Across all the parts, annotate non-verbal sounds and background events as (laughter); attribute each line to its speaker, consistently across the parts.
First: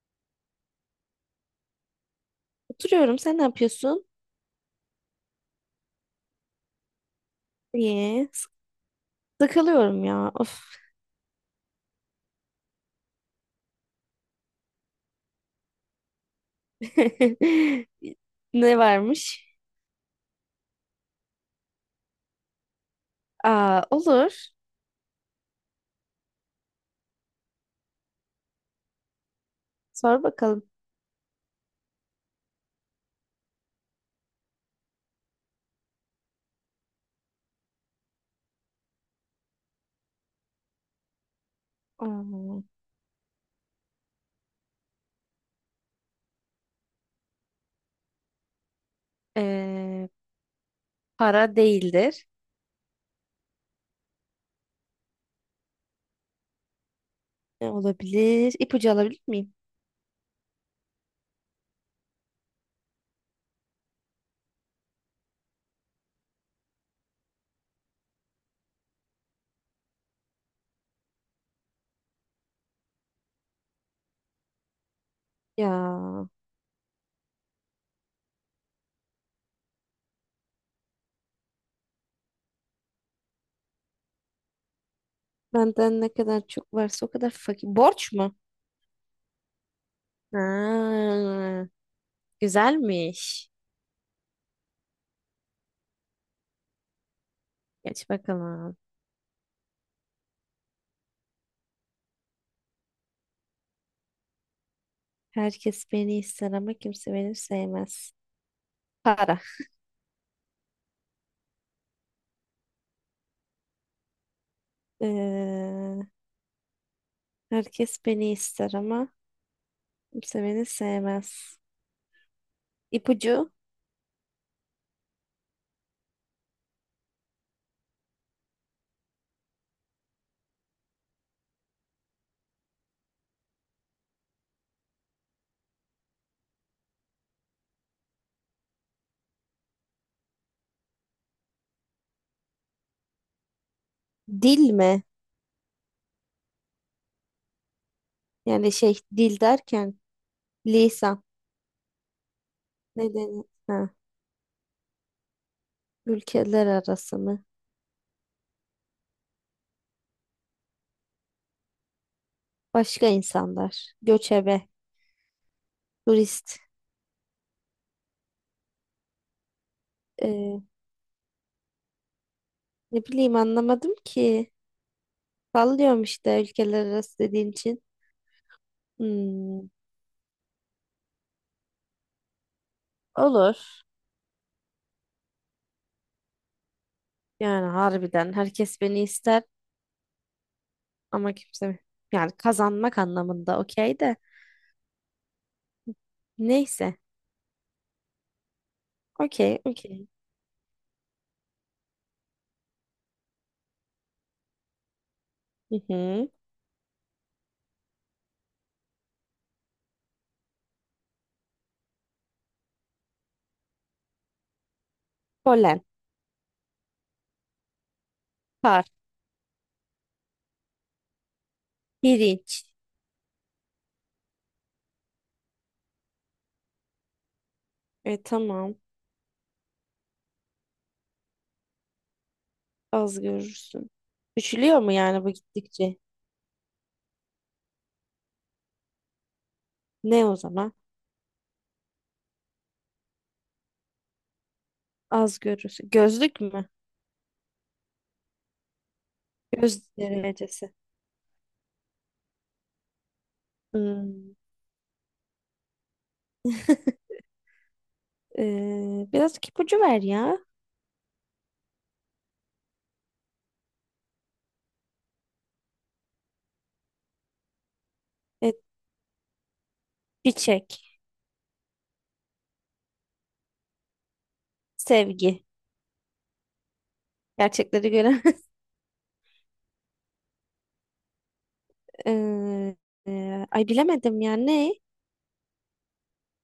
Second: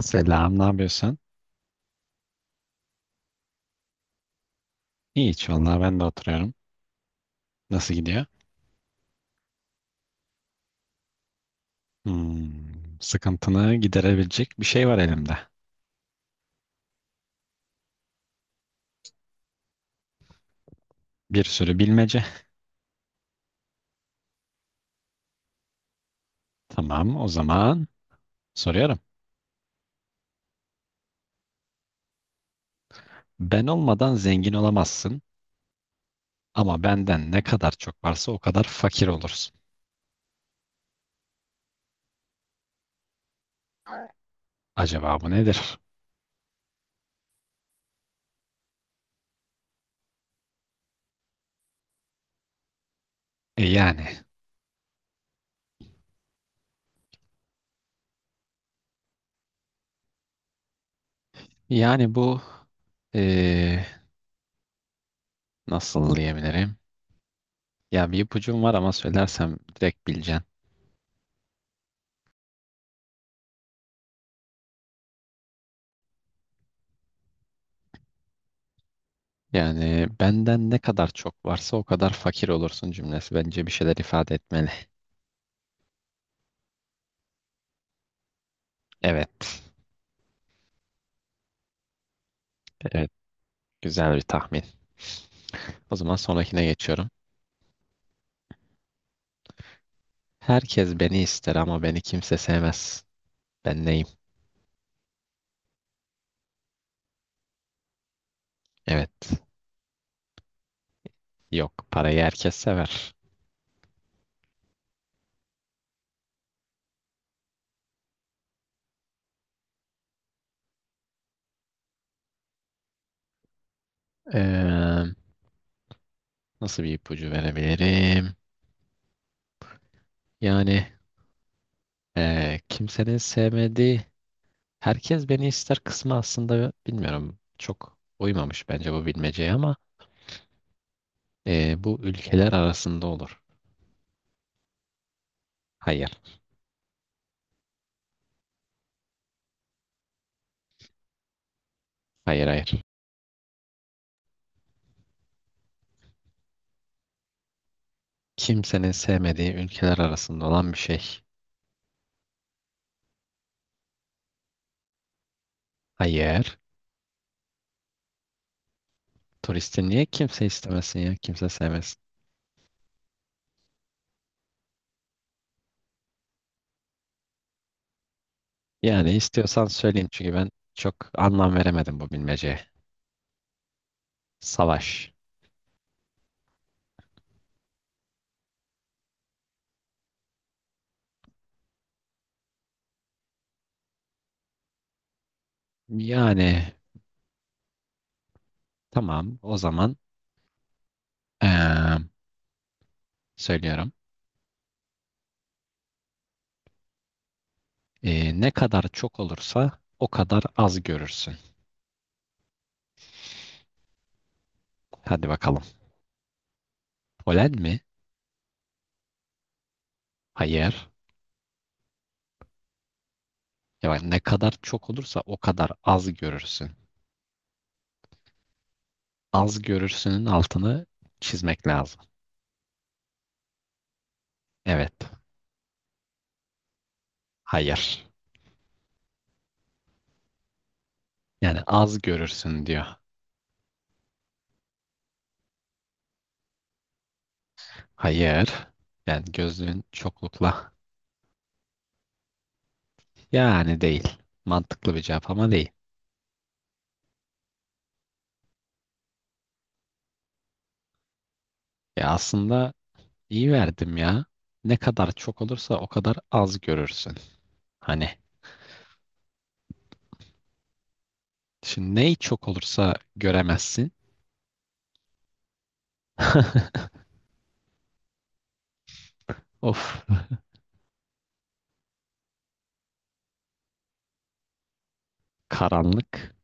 Speaker 1: Selam, ne yapıyorsun?
Speaker 2: Oturuyorum. Sen ne yapıyorsun?
Speaker 1: İyi hiç vallahi ben de oturuyorum. Nasıl gidiyor?
Speaker 2: İyi. Sıkılıyorum ya. Of.
Speaker 1: Hmm, sıkıntını giderebilecek bir şey var elimde.
Speaker 2: (laughs) Ne varmış?
Speaker 1: Bir sürü bilmece.
Speaker 2: Aa, olur.
Speaker 1: Tamam, o zaman soruyorum.
Speaker 2: Sor bakalım.
Speaker 1: Ben olmadan zengin olamazsın ama benden ne kadar çok varsa o kadar fakir olursun.
Speaker 2: Aa,
Speaker 1: Acaba bu nedir?
Speaker 2: ee, para değildir.
Speaker 1: E yani,
Speaker 2: Ne olabilir? İpucu alabilir miyim?
Speaker 1: yani bu e, nasıl diyebilirim? Ya bir ipucum var ama söylersem direkt bileceksin.
Speaker 2: Ya
Speaker 1: Yani benden ne kadar çok varsa o kadar fakir olursun cümlesi bence bir şeyler ifade etmeli.
Speaker 2: benden ne kadar çok varsa o kadar fakir. Borç mu?
Speaker 1: Evet.
Speaker 2: Ha,
Speaker 1: Evet.
Speaker 2: güzelmiş.
Speaker 1: Güzel bir tahmin. O zaman sonrakine geçiyorum.
Speaker 2: Geç bakalım.
Speaker 1: Herkes beni ister ama beni kimse sevmez. Ben neyim?
Speaker 2: Herkes beni ister ama kimse beni sevmez.
Speaker 1: Evet.
Speaker 2: Para.
Speaker 1: Yok. Parayı herkes sever.
Speaker 2: Ee, herkes beni ister ama kimse beni sevmez. İpucu,
Speaker 1: Ee, Nasıl bir ipucu verebilirim? Yani kimsenin sevmediği herkes beni ister kısmı aslında bilmiyorum. Çok uymamış bence bu bilmeceye ama bu ülkeler arasında olur.
Speaker 2: dil mi?
Speaker 1: Hayır.
Speaker 2: Yani şey dil derken lisan.
Speaker 1: Hayır hayır.
Speaker 2: Neden? Ha, ülkeler arası mı?
Speaker 1: Kimsenin sevmediği ülkeler arasında olan bir şey.
Speaker 2: Başka insanlar. Göçebe.
Speaker 1: Hayır.
Speaker 2: Turist.
Speaker 1: Turisti niye kimse
Speaker 2: Ee,
Speaker 1: istemesin ya? Kimse sevmesin.
Speaker 2: ne bileyim anlamadım ki. Sallıyorum işte ülkeler arası dediğin için.
Speaker 1: Yani istiyorsan
Speaker 2: Hmm,
Speaker 1: söyleyeyim çünkü ben çok anlam veremedim bu bilmeceye.
Speaker 2: olur.
Speaker 1: Savaş.
Speaker 2: Yani harbiden herkes beni ister ama kimse, yani kazanmak anlamında okey de.
Speaker 1: Yani
Speaker 2: Neyse.
Speaker 1: tamam o
Speaker 2: Okey,
Speaker 1: zaman
Speaker 2: okey.
Speaker 1: eee, söylüyorum.
Speaker 2: Hı hı.
Speaker 1: Ne kadar çok olursa o kadar az görürsün. Hadi bakalım.
Speaker 2: Polen.
Speaker 1: Polen mi?
Speaker 2: Par.
Speaker 1: Hayır.
Speaker 2: Pirinç.
Speaker 1: Ya bak, ne kadar çok olursa o kadar az görürsün.
Speaker 2: E tamam.
Speaker 1: Az görürsünün altını çizmek lazım.
Speaker 2: Az görürsün. Küçülüyor
Speaker 1: Evet.
Speaker 2: mu yani bu gittikçe?
Speaker 1: Hayır.
Speaker 2: Ne o zaman?
Speaker 1: Yani az görürsün diyor.
Speaker 2: Az görürsün. Gözlük mü?
Speaker 1: Hayır. Yani
Speaker 2: Göz
Speaker 1: gözlüğün çoklukla.
Speaker 2: derecesi.
Speaker 1: Yani değil.
Speaker 2: Hmm.
Speaker 1: Mantıklı bir cevap ama değil.
Speaker 2: (laughs) Biraz ipucu ver ya.
Speaker 1: Ya aslında iyi verdim ya. Ne kadar çok olursa o kadar az görürsün. Hani
Speaker 2: Evet, çiçek,
Speaker 1: şimdi neyi çok olursa göremezsin.
Speaker 2: sevgi.
Speaker 1: (laughs)
Speaker 2: Gerçekleri gören. (laughs)
Speaker 1: Of.
Speaker 2: Ee, ay bilemedim ya ne?
Speaker 1: Karanlık.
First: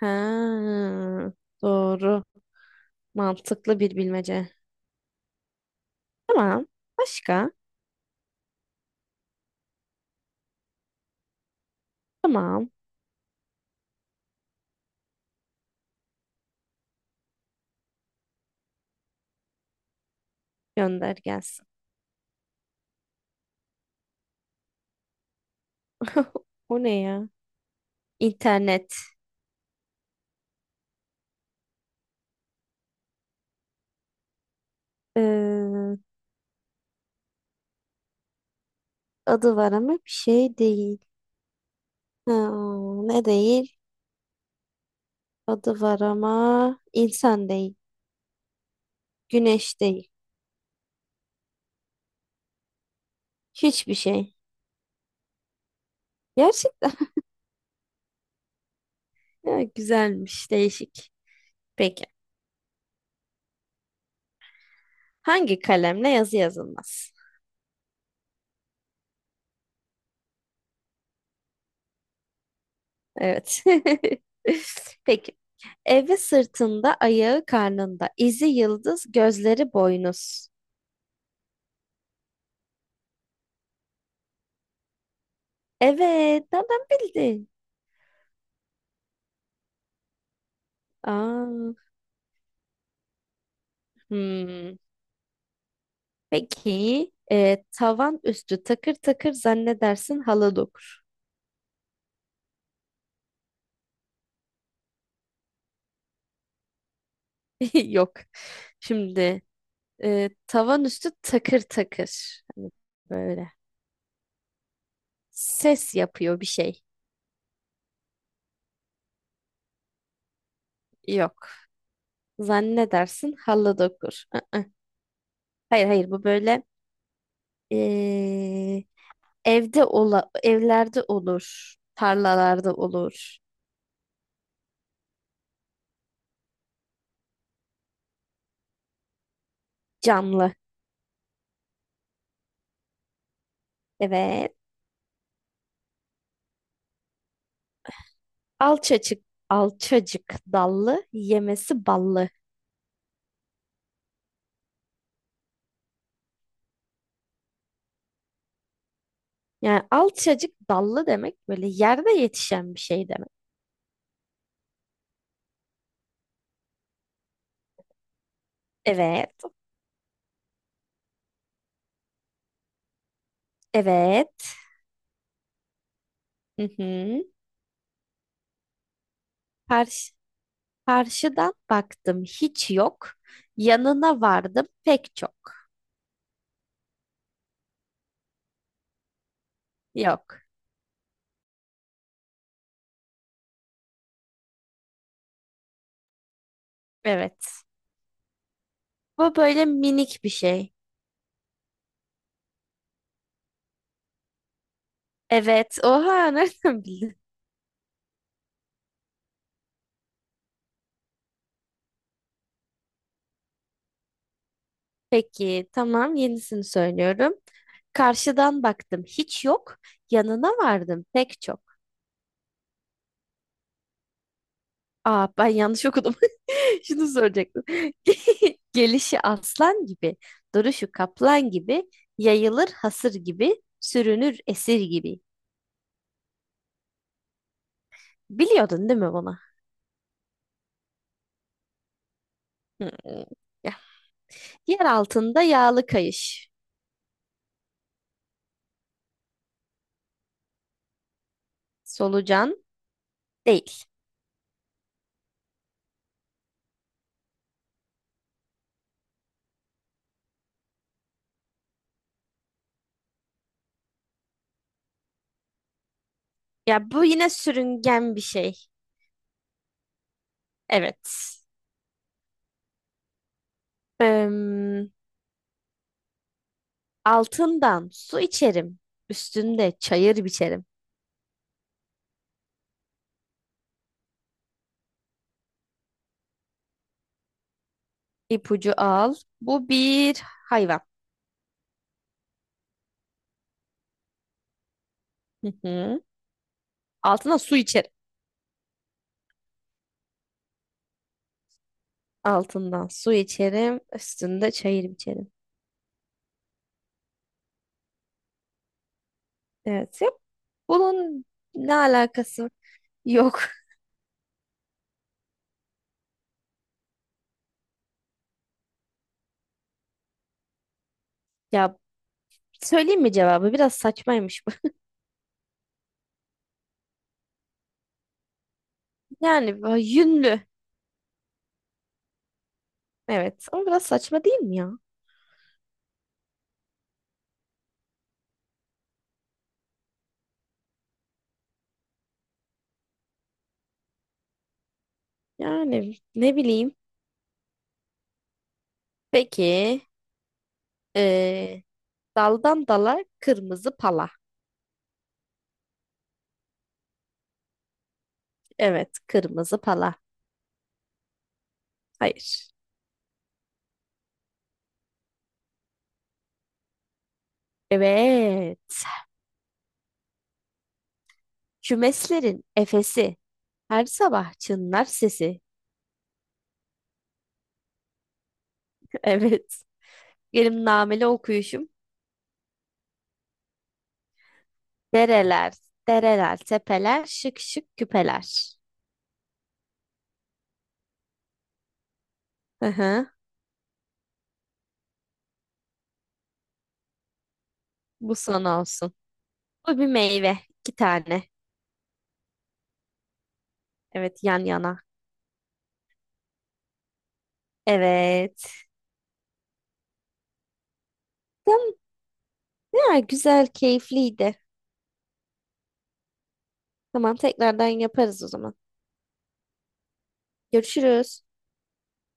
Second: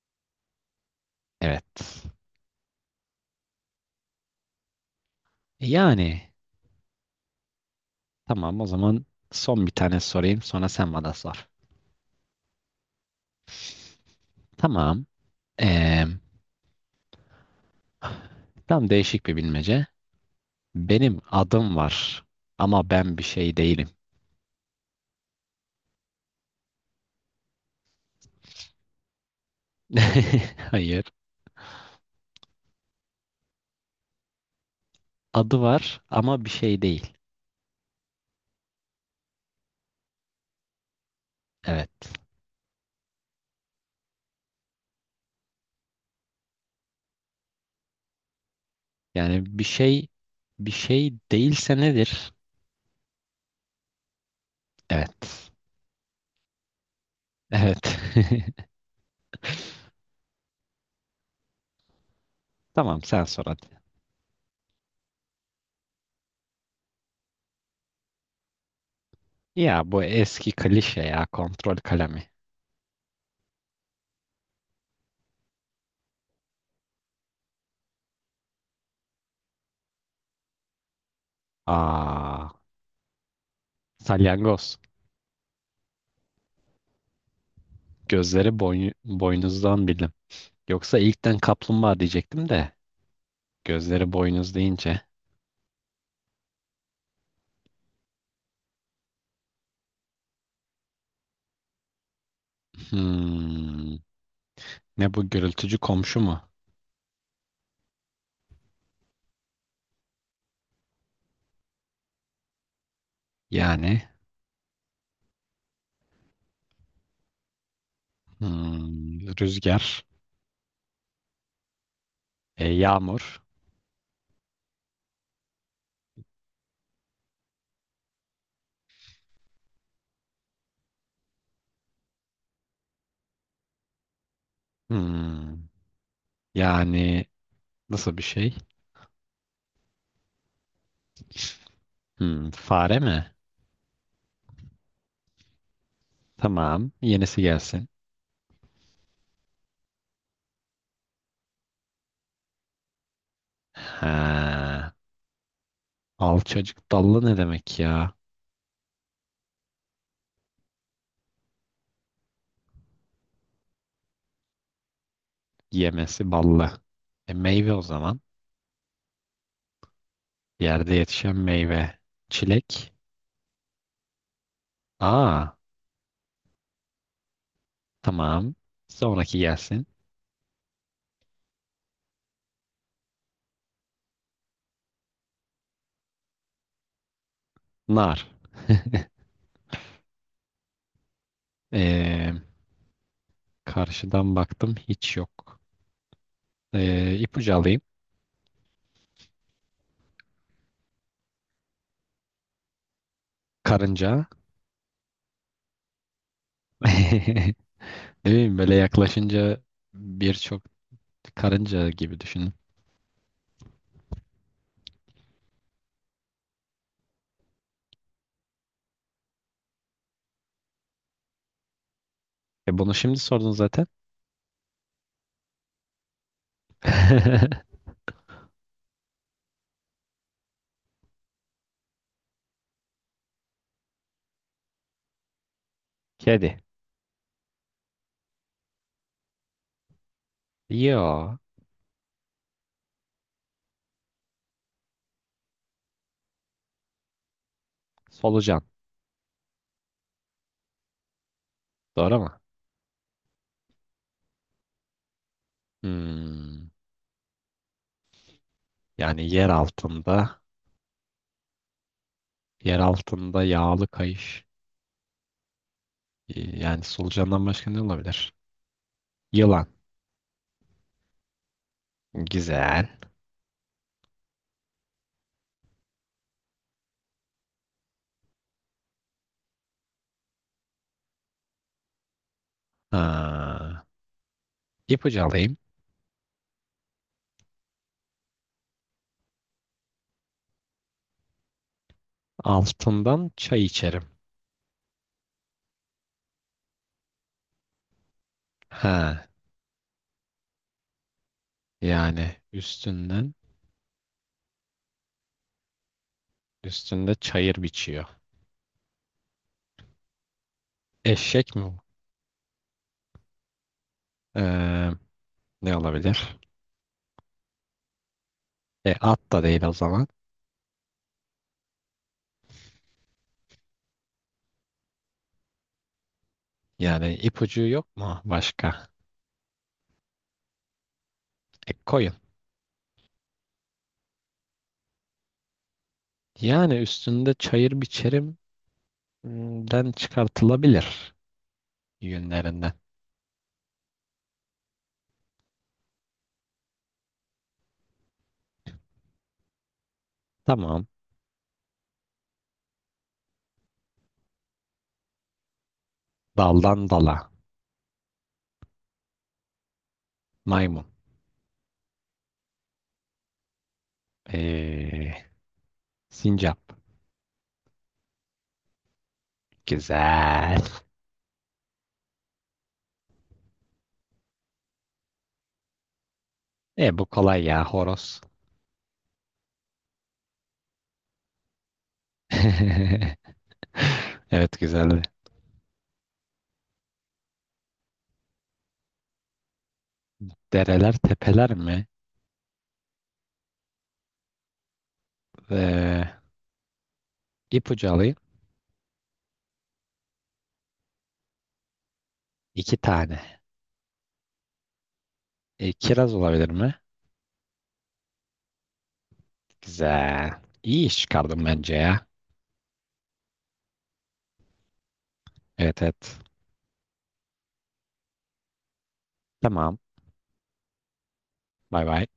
Speaker 2: Ha,
Speaker 1: Evet.
Speaker 2: doğru. Mantıklı bir bilmece.
Speaker 1: E yani
Speaker 2: Tamam. Başka?
Speaker 1: tamam o zaman son bir tane sorayım sonra sen bana sor.
Speaker 2: Tamam.
Speaker 1: Tamam. Eee Tam değişik bir bilmece.
Speaker 2: Gönder
Speaker 1: Benim
Speaker 2: gelsin.
Speaker 1: adım var ama ben bir şey değilim.
Speaker 2: (laughs) O ne ya? İnternet.
Speaker 1: (laughs) Hayır. Adı
Speaker 2: Ee,
Speaker 1: var ama bir şey değil.
Speaker 2: Adı var ama bir şey değil.
Speaker 1: Evet.
Speaker 2: Ha, ne değil? Adı var ama insan değil.
Speaker 1: Yani bir
Speaker 2: Güneş
Speaker 1: şey
Speaker 2: değil.
Speaker 1: bir şey değilse nedir?
Speaker 2: Hiçbir şey.
Speaker 1: Evet.
Speaker 2: Gerçekten.
Speaker 1: Evet. (laughs)
Speaker 2: (laughs) Ya, güzelmiş, değişik. Peki.
Speaker 1: Tamam sen sor hadi.
Speaker 2: Hangi kalemle yazı yazılmaz?
Speaker 1: Ya bu eski klişe ya kontrol kalemi.
Speaker 2: Evet. (laughs) Peki. Evi sırtında, ayağı karnında. İzi yıldız, gözleri boynuz.
Speaker 1: Aa, salyangoz.
Speaker 2: Evet, nereden bildin?
Speaker 1: Boynuzdan bildim. Yoksa ilkten
Speaker 2: Aa,
Speaker 1: kaplumbağa diyecektim de gözleri boynuz
Speaker 2: hmm.
Speaker 1: deyince.
Speaker 2: Peki. Tavan üstü takır takır zannedersin halı dokur.
Speaker 1: Hmm, ne bu gürültücü komşu mu?
Speaker 2: (laughs) Yok. Şimdi, tavan üstü takır takır. Hani böyle.
Speaker 1: Yani
Speaker 2: Ses yapıyor bir şey.
Speaker 1: hmm, rüzgar,
Speaker 2: Yok. Zannedersin
Speaker 1: yağmur.
Speaker 2: halı dokur. Aa. Hayır hayır, bu böyle, e, evlerde olur. Tarlalarda olur.
Speaker 1: Hmm, yani nasıl bir şey?
Speaker 2: Camlı.
Speaker 1: Hmm, fare mi?
Speaker 2: Evet.
Speaker 1: Tamam, yenisi gelsin.
Speaker 2: Alçacık alçacık dallı yemesi ballı.
Speaker 1: Ha, alçacık dallı ne demek ya?
Speaker 2: Yani alçacık dallı demek böyle yerde yetişen bir şey demek.
Speaker 1: Yemesi ballı. E, meyve o zaman.
Speaker 2: Evet.
Speaker 1: Yerde yetişen meyve. Çilek.
Speaker 2: Evet.
Speaker 1: Aa,
Speaker 2: Hı hı.
Speaker 1: tamam. Sonraki gelsin.
Speaker 2: Karşı, karşıdan baktım hiç yok. Yanına vardım pek çok.
Speaker 1: Nar. (laughs)
Speaker 2: Yok.
Speaker 1: E, Karşıdan baktım hiç yok. İpucu
Speaker 2: Evet.
Speaker 1: alayım.
Speaker 2: Bu böyle minik bir şey.
Speaker 1: Karınca.
Speaker 2: Evet. Oha (laughs) nereden bildin?
Speaker 1: (laughs) Değil mi? Böyle yaklaşınca birçok karınca gibi düşünün.
Speaker 2: Peki tamam, yenisini söylüyorum. Karşıdan baktım hiç yok. Yanına vardım pek çok.
Speaker 1: E bunu şimdi sordun zaten.
Speaker 2: Aa, ben yanlış okudum. (laughs) Şunu soracaktım.
Speaker 1: (laughs)
Speaker 2: (laughs) Gelişi aslan gibi, duruşu kaplan gibi, yayılır hasır gibi, sürünür esir gibi.
Speaker 1: Kedi.
Speaker 2: Biliyordun değil mi bunu?
Speaker 1: Yo.
Speaker 2: Hmm. Ya, yer altında yağlı kayış.
Speaker 1: Solucan. Doğru mu?
Speaker 2: Solucan değil.
Speaker 1: Hmm. Yani yer altında, yer altında yağlı kayış. Yani
Speaker 2: Ya bu yine
Speaker 1: solucandan başka ne
Speaker 2: sürüngen bir
Speaker 1: olabilir?
Speaker 2: şey.
Speaker 1: Yılan.
Speaker 2: Evet.
Speaker 1: Güzel.
Speaker 2: Em, altından su içerim. Üstünde çayır biçerim.
Speaker 1: Ha. İpucu alayım.
Speaker 2: İpucu al. Bu bir hayvan.
Speaker 1: Altından çay içerim.
Speaker 2: Hı hı. Altına su içerim.
Speaker 1: Ha. Yani
Speaker 2: Altından su
Speaker 1: üstünden,
Speaker 2: içerim. Üstünde çayır biçerim.
Speaker 1: üstünde çayır biçiyor.
Speaker 2: Evet. Yok. Bunun
Speaker 1: Eşek mi
Speaker 2: ne
Speaker 1: bu?
Speaker 2: alakası yok.
Speaker 1: Ee, ne olabilir? E, at da değil o zaman.
Speaker 2: Ya, söyleyeyim mi cevabı? Biraz saçmaymış bu. (laughs)
Speaker 1: Yani ipucu yok mu başka?
Speaker 2: Yani bu yünlü.
Speaker 1: E, koyun.
Speaker 2: Evet ama biraz saçma değil mi ya?
Speaker 1: Yani üstünde çayır biçerimden çıkartılabilir yünlerinden.
Speaker 2: Yani ne bileyim. Peki
Speaker 1: Tamam.
Speaker 2: eee, daldan dala kırmızı pala.
Speaker 1: Daldan dala.
Speaker 2: Evet kırmızı pala.
Speaker 1: Maymun.
Speaker 2: Hayır.
Speaker 1: E, sincap.
Speaker 2: Evet.
Speaker 1: Güzel.
Speaker 2: Kümeslerin efesi. Her sabah çınlar sesi.
Speaker 1: E bu kolay ya horoz.
Speaker 2: (laughs) Evet. Benim nameli okuyuşum.
Speaker 1: (laughs) Evet güzeldi.
Speaker 2: Dereler, dereler, tepeler, şık şık küpeler.
Speaker 1: Dereler tepeler mi?
Speaker 2: Hı hı.
Speaker 1: E, ipucu
Speaker 2: Bu
Speaker 1: alayım.
Speaker 2: son olsun. Bu bir meyve. İki tane.
Speaker 1: İki tane.
Speaker 2: Evet yan yana.
Speaker 1: E, kiraz olabilir mi?
Speaker 2: Evet.
Speaker 1: Güzel. İyi iş çıkardım bence
Speaker 2: Tam-
Speaker 1: ya.
Speaker 2: Ya, güzel, keyifliydi.
Speaker 1: Evet evet.
Speaker 2: Tamam tekrardan yaparız o zaman.
Speaker 1: Tamam.
Speaker 2: Görüşürüz.
Speaker 1: Bay bay.